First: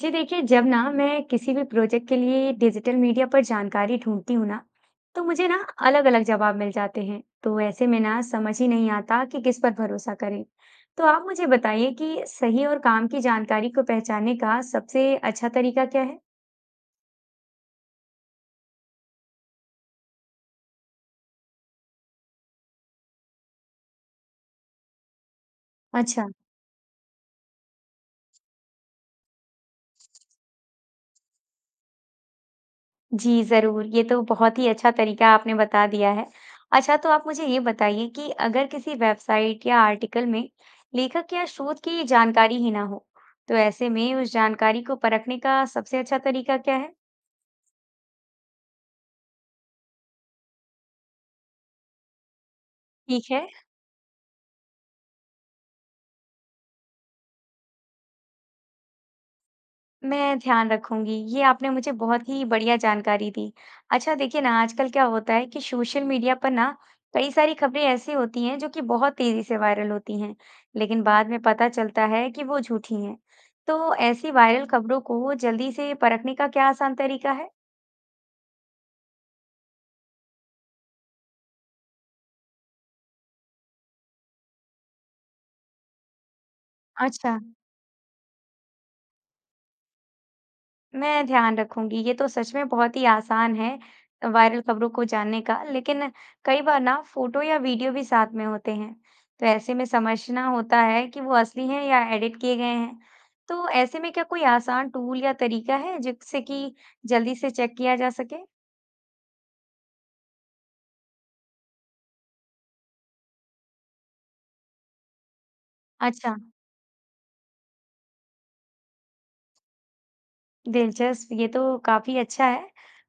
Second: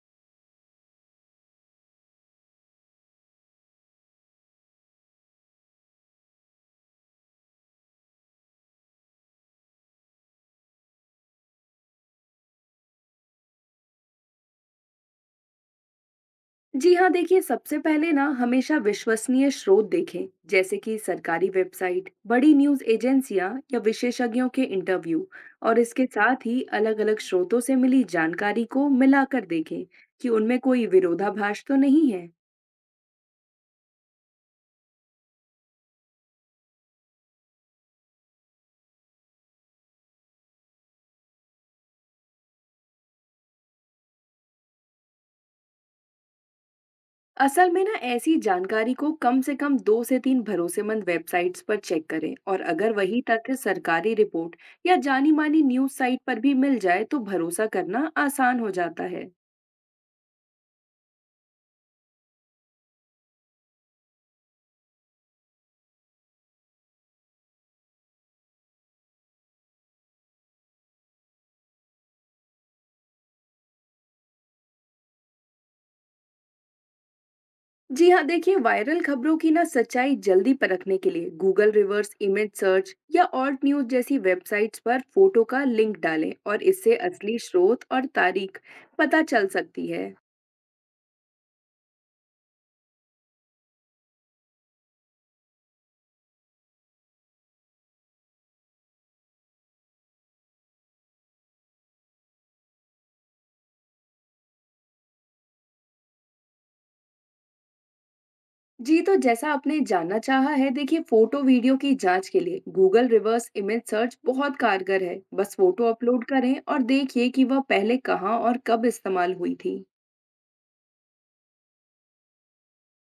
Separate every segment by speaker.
Speaker 1: जी देखिए, जब ना मैं किसी भी प्रोजेक्ट के लिए डिजिटल मीडिया पर जानकारी ढूंढती हूँ ना, तो मुझे ना अलग अलग जवाब मिल जाते हैं। तो ऐसे में ना समझ ही नहीं आता कि किस पर भरोसा करें। तो आप मुझे बताइए कि सही और काम की जानकारी को पहचानने का सबसे अच्छा तरीका क्या है।
Speaker 2: जी हाँ, देखिए सबसे पहले ना हमेशा विश्वसनीय स्रोत देखें, जैसे कि सरकारी वेबसाइट, बड़ी न्यूज़ एजेंसियां या विशेषज्ञों के इंटरव्यू। और इसके
Speaker 1: अच्छा।
Speaker 2: साथ ही अलग अलग स्रोतों से मिली जानकारी को मिलाकर देखें कि उनमें कोई विरोधाभास तो नहीं है।
Speaker 1: जी, ज़रूर। ये तो बहुत ही अच्छा तरीका आपने बता दिया है। अच्छा, तो आप मुझे ये बताइए कि अगर किसी वेबसाइट या आर्टिकल में लेखक या शोध की जानकारी ही ना हो, तो ऐसे में उस जानकारी को परखने का सबसे अच्छा तरीका क्या है?
Speaker 2: असल में ना ऐसी जानकारी को कम से कम दो से तीन भरोसेमंद वेबसाइट्स पर चेक करें, और अगर वही
Speaker 1: ठीक है।
Speaker 2: तथ्य सरकारी रिपोर्ट या जानी मानी न्यूज़ साइट पर भी मिल जाए तो भरोसा करना आसान हो जाता है।
Speaker 1: मैं ध्यान रखूंगी। ये आपने मुझे बहुत ही बढ़िया जानकारी दी। अच्छा देखिए, ना आजकल क्या होता है कि सोशल मीडिया पर ना कई सारी खबरें ऐसी होती हैं जो कि बहुत तेजी से वायरल होती हैं, लेकिन बाद में पता चलता है कि वो झूठी हैं। तो ऐसी वायरल खबरों को जल्दी से परखने का क्या आसान तरीका है?
Speaker 2: जी हाँ, देखिए वायरल खबरों की ना सच्चाई जल्दी परखने के लिए गूगल रिवर्स इमेज सर्च या ऑल्ट न्यूज जैसी वेबसाइट्स पर फोटो का लिंक डालें, और इससे असली
Speaker 1: अच्छा।
Speaker 2: स्रोत और तारीख पता चल सकती है।
Speaker 1: मैं ध्यान रखूंगी। ये तो सच में बहुत ही आसान है वायरल खबरों को जानने का, लेकिन कई बार ना फोटो या वीडियो भी साथ में होते हैं, तो ऐसे में समझना होता है कि वो असली हैं या एडिट किए गए हैं। तो ऐसे में क्या कोई आसान टूल या तरीका है जिससे कि जल्दी से चेक किया जा सके?
Speaker 2: जी, तो जैसा आपने जानना चाहा है, देखिए फोटो वीडियो की जांच के लिए गूगल रिवर्स इमेज सर्च बहुत कारगर है। बस फोटो अपलोड
Speaker 1: अच्छा।
Speaker 2: करें और देखिए कि वह पहले कहाँ और कब इस्तेमाल हुई थी।
Speaker 1: दिलचस्प, ये तो काफी अच्छा है।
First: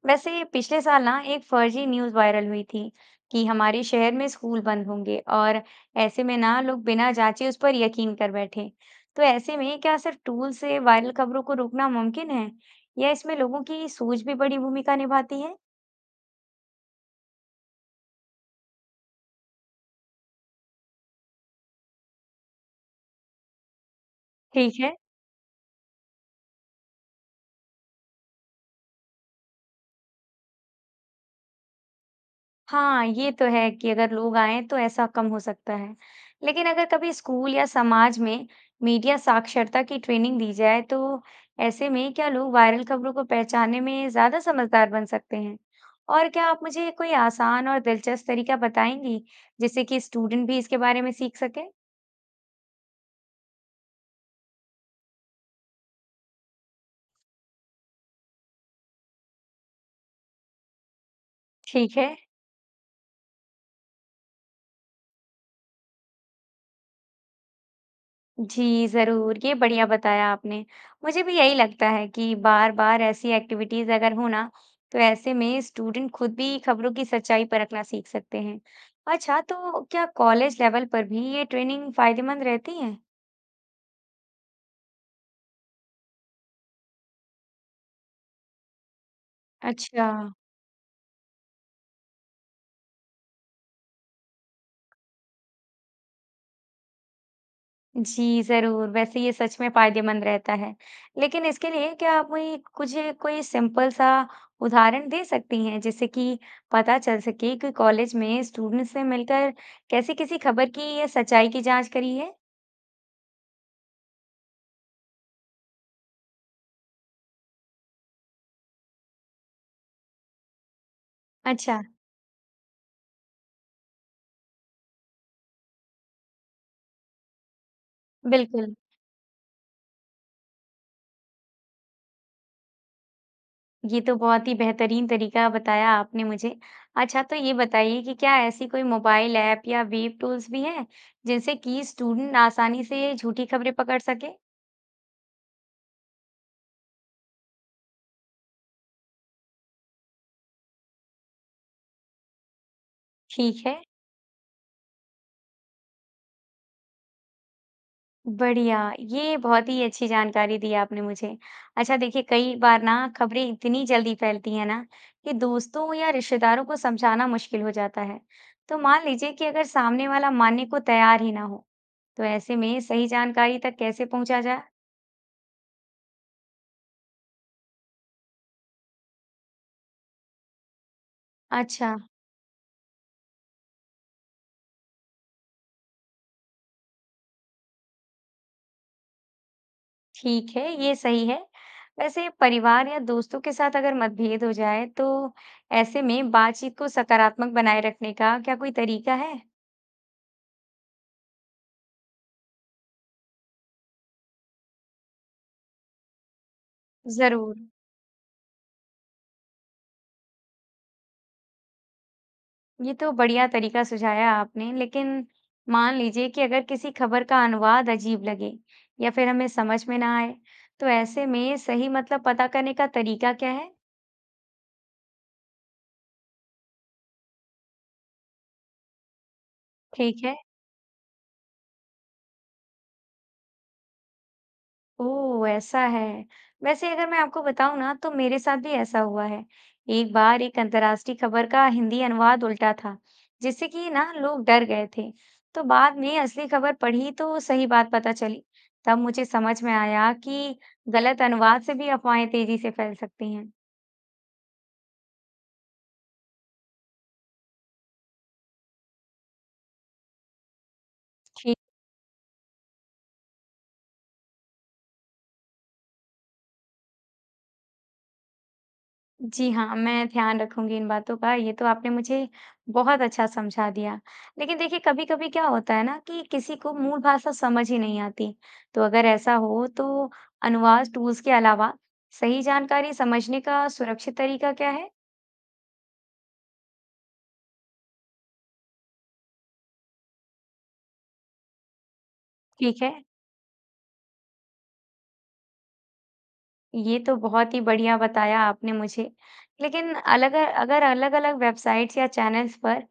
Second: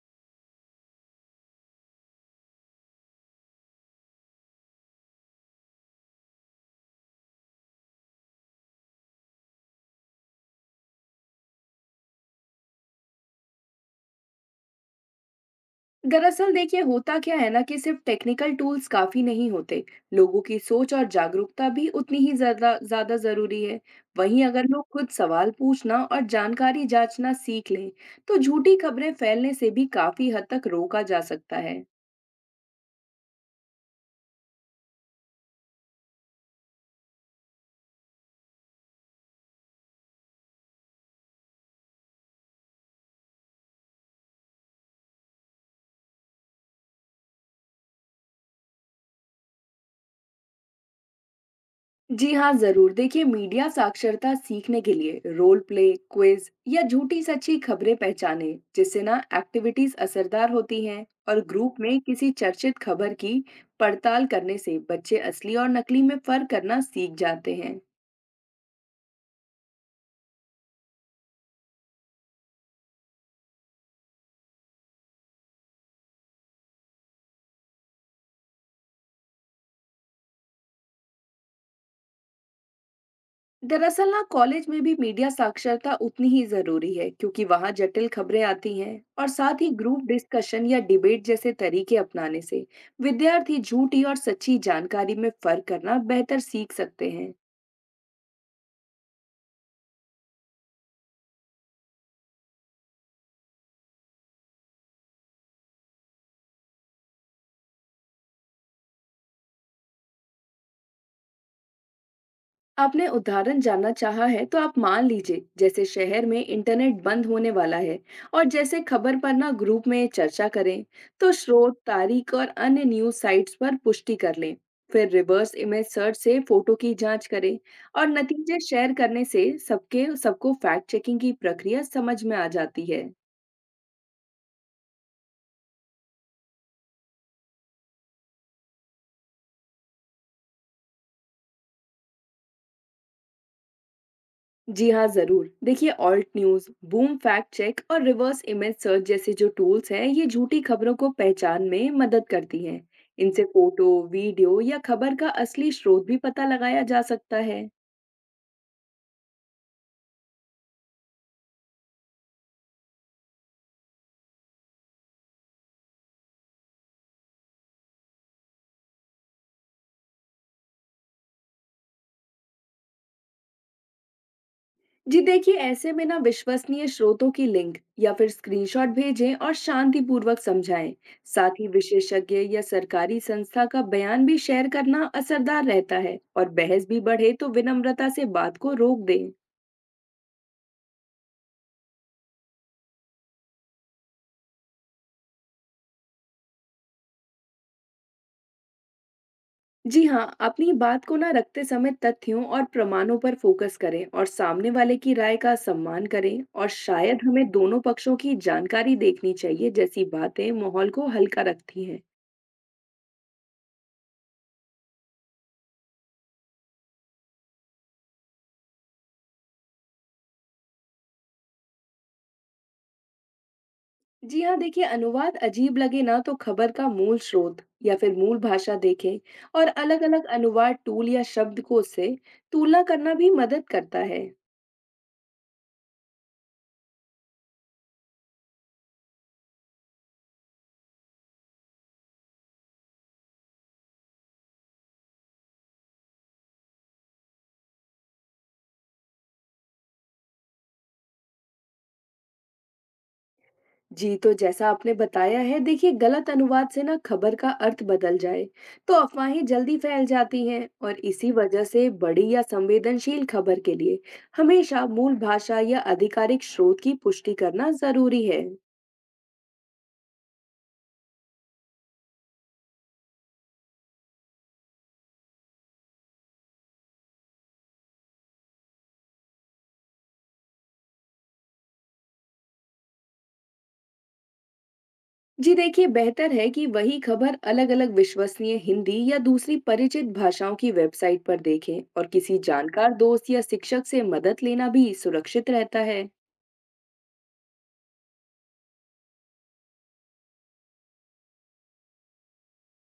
Speaker 1: वैसे पिछले साल ना एक फर्जी न्यूज़ वायरल हुई थी कि हमारे शहर में स्कूल बंद होंगे और ऐसे में ना लोग बिना जांचे उस पर यकीन कर बैठे। तो ऐसे में क्या सिर्फ टूल से वायरल खबरों को रोकना मुमकिन है या इसमें लोगों की सोच भी बड़ी भूमिका निभाती है?
Speaker 2: दरअसल देखिए, होता क्या है ना कि सिर्फ टेक्निकल टूल्स काफी नहीं होते। लोगों की सोच और जागरूकता भी उतनी ही ज्यादा ज्यादा जरूरी है। वहीं अगर
Speaker 1: ठीक
Speaker 2: लोग
Speaker 1: है।
Speaker 2: खुद सवाल पूछना और जानकारी जांचना सीख लें तो झूठी खबरें फैलने से भी काफी हद तक रोका जा सकता है।
Speaker 1: हाँ, ये तो है कि अगर लोग आएं तो ऐसा कम हो सकता है। लेकिन अगर कभी स्कूल या समाज में मीडिया साक्षरता की ट्रेनिंग दी जाए तो ऐसे में क्या लोग वायरल खबरों को पहचानने में ज्यादा समझदार बन सकते हैं? और क्या आप मुझे कोई आसान और दिलचस्प तरीका बताएंगी जिससे कि स्टूडेंट भी इसके बारे में सीख सके?
Speaker 2: जी हाँ, जरूर। देखिए मीडिया साक्षरता सीखने के लिए रोल प्ले, क्विज या झूठी सच्ची खबरें पहचाने जिससे ना एक्टिविटीज असरदार होती हैं, और ग्रुप
Speaker 1: ठीक
Speaker 2: में
Speaker 1: है।
Speaker 2: किसी चर्चित खबर की पड़ताल करने से बच्चे असली और नकली में फर्क करना सीख जाते हैं।
Speaker 1: जी, ज़रूर, ये बढ़िया बताया आपने। मुझे भी यही लगता है कि बार-बार ऐसी एक्टिविटीज़ अगर हो ना, तो ऐसे में स्टूडेंट खुद भी खबरों की सच्चाई परखना सीख सकते हैं। अच्छा, तो क्या कॉलेज लेवल पर भी ये ट्रेनिंग फ़ायदेमंद रहती है?
Speaker 2: दरअसल ना कॉलेज में भी मीडिया साक्षरता उतनी ही जरूरी है, क्योंकि वहाँ जटिल खबरें आती हैं, और साथ ही ग्रुप
Speaker 1: अच्छा।
Speaker 2: डिस्कशन या डिबेट जैसे तरीके अपनाने से विद्यार्थी झूठी और सच्ची जानकारी में फर्क करना बेहतर सीख सकते हैं।
Speaker 1: जी, ज़रूर। वैसे ये सच में फ़ायदेमंद रहता है। लेकिन इसके लिए क्या आप मुझे कुछ कोई सिंपल सा उदाहरण दे सकती हैं, जिससे कि पता चल सके कि कॉलेज में स्टूडेंट्स ने मिलकर कैसे किसी खबर की या सच्चाई की जाँच करी है?
Speaker 2: आपने उदाहरण जानना चाहा है, तो आप मान लीजिए जैसे शहर में इंटरनेट बंद होने वाला है, और जैसे खबर पर ना ग्रुप में चर्चा करें, तो स्रोत,
Speaker 1: अच्छा,
Speaker 2: तारीख और अन्य न्यूज साइट्स पर पुष्टि कर लें। फिर रिवर्स इमेज सर्च से फोटो की जांच करें, और नतीजे
Speaker 1: बिल्कुल।
Speaker 2: शेयर करने से सबके सबको फैक्ट चेकिंग की प्रक्रिया समझ में आ जाती है।
Speaker 1: ये तो बहुत ही बेहतरीन तरीका बताया आपने मुझे। अच्छा, तो ये बताइए कि क्या ऐसी कोई मोबाइल ऐप या वेब टूल्स भी हैं, जिनसे कि स्टूडेंट आसानी से झूठी खबरें पकड़ सकें?
Speaker 2: जी हाँ, ज़रूर। देखिए Alt News, Boom fact check और रिवर्स इमेज सर्च जैसे जो टूल्स हैं, ये झूठी खबरों को पहचान में मदद करती हैं। इनसे
Speaker 1: ठीक है।
Speaker 2: फोटो, वीडियो या खबर का असली स्रोत भी पता लगाया जा सकता है।
Speaker 1: बढ़िया, ये बहुत ही अच्छी जानकारी दी आपने मुझे। अच्छा देखिए, कई बार ना खबरें इतनी जल्दी फैलती हैं ना कि दोस्तों या रिश्तेदारों को समझाना मुश्किल हो जाता है। तो मान लीजिए कि अगर सामने वाला मानने को तैयार ही ना हो, तो ऐसे में सही जानकारी तक कैसे पहुंचा जाए?
Speaker 2: जी देखिए, ऐसे में ना विश्वसनीय स्रोतों की लिंक या फिर स्क्रीनशॉट भेजें और शांतिपूर्वक समझाएं। साथ ही
Speaker 1: अच्छा,
Speaker 2: विशेषज्ञ या सरकारी संस्था का बयान भी शेयर करना असरदार रहता है, और बहस भी बढ़े तो विनम्रता से बात को रोक दें।
Speaker 1: ठीक है, ये सही है। वैसे परिवार या दोस्तों के साथ अगर मतभेद हो जाए, तो ऐसे में बातचीत को सकारात्मक बनाए रखने का क्या कोई तरीका है?
Speaker 2: जी हाँ, अपनी बात को ना रखते समय तथ्यों और प्रमाणों पर फोकस करें और सामने वाले की राय का सम्मान करें, और शायद हमें
Speaker 1: जरूर।
Speaker 2: दोनों पक्षों की जानकारी देखनी चाहिए जैसी बातें माहौल को हल्का रखती हैं।
Speaker 1: ये तो बढ़िया तरीका सुझाया आपने, लेकिन मान लीजिए कि अगर किसी खबर का अनुवाद अजीब लगे या फिर हमें समझ में ना आए, तो ऐसे में सही मतलब पता करने का तरीका क्या है?
Speaker 2: जी हाँ, देखिए अनुवाद अजीब लगे ना तो खबर का मूल स्रोत या फिर मूल भाषा देखें, और
Speaker 1: ठीक
Speaker 2: अलग-अलग
Speaker 1: है।
Speaker 2: अनुवाद टूल या शब्दकोश से तुलना करना भी मदद करता है।
Speaker 1: ओह! ऐसा है। वैसे अगर मैं आपको बताऊँ ना तो मेरे साथ भी ऐसा हुआ है। एक बार एक अंतर्राष्ट्रीय खबर का हिंदी अनुवाद उल्टा था, जिससे कि ना लोग डर गए थे। तो बाद में असली खबर पढ़ी तो सही बात पता चली। तब मुझे समझ में आया कि गलत अनुवाद से भी अफवाहें तेजी से फैल सकती हैं।
Speaker 2: जी, तो जैसा आपने बताया है, देखिए गलत अनुवाद से ना खबर का अर्थ बदल जाए तो अफवाहें जल्दी फैल जाती हैं, और इसी वजह से बड़ी या संवेदनशील खबर के लिए हमेशा मूल भाषा या आधिकारिक स्रोत की पुष्टि करना जरूरी है।
Speaker 1: जी हाँ, मैं ध्यान रखूँगी इन बातों का, ये तो आपने मुझे बहुत अच्छा समझा दिया। लेकिन देखिए, कभी-कभी क्या होता है ना कि किसी को मूल भाषा समझ ही नहीं आती, तो अगर ऐसा हो तो अनुवाद टूल्स के अलावा सही जानकारी समझने का सुरक्षित तरीका क्या है?
Speaker 2: जी देखिए, बेहतर है कि वही खबर अलग-अलग विश्वसनीय हिंदी या दूसरी परिचित भाषाओं की वेबसाइट पर देखें, और किसी
Speaker 1: ठीक
Speaker 2: जानकार
Speaker 1: है,
Speaker 2: दोस्त या शिक्षक से मदद लेना भी सुरक्षित रहता है।
Speaker 1: ये तो बहुत ही बढ़िया बताया आपने मुझे। लेकिन अलग अगर अलग-अलग वेबसाइट्स या चैनल्स पर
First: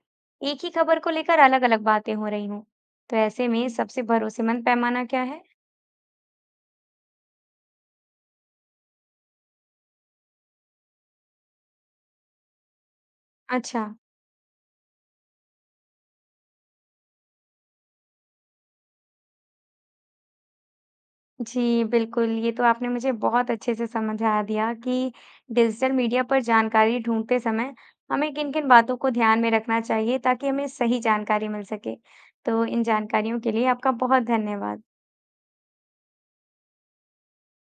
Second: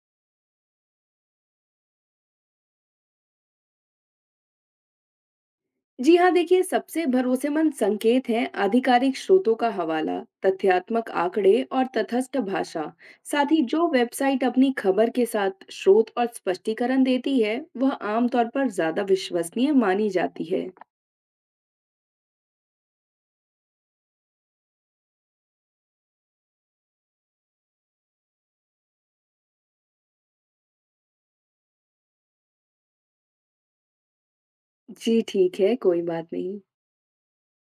Speaker 1: एक ही खबर को लेकर अलग-अलग बातें हो रही हों, तो ऐसे में सबसे भरोसेमंद पैमाना क्या है?
Speaker 2: जी हाँ, देखिए सबसे भरोसेमंद संकेत हैं आधिकारिक स्रोतों का हवाला, तथ्यात्मक आंकड़े और तथस्थ भाषा। साथ ही
Speaker 1: अच्छा।
Speaker 2: जो वेबसाइट अपनी खबर के साथ स्रोत और स्पष्टीकरण देती है वह आमतौर पर ज्यादा विश्वसनीय मानी जाती है।
Speaker 1: जी, बिल्कुल, ये तो आपने मुझे बहुत अच्छे से समझा दिया कि डिजिटल मीडिया पर जानकारी ढूँढते समय हमें किन-किन बातों को ध्यान में रखना चाहिए ताकि हमें सही जानकारी मिल सके। तो इन जानकारियों के लिए आपका बहुत धन्यवाद।
Speaker 2: जी ठीक है, कोई बात नहीं।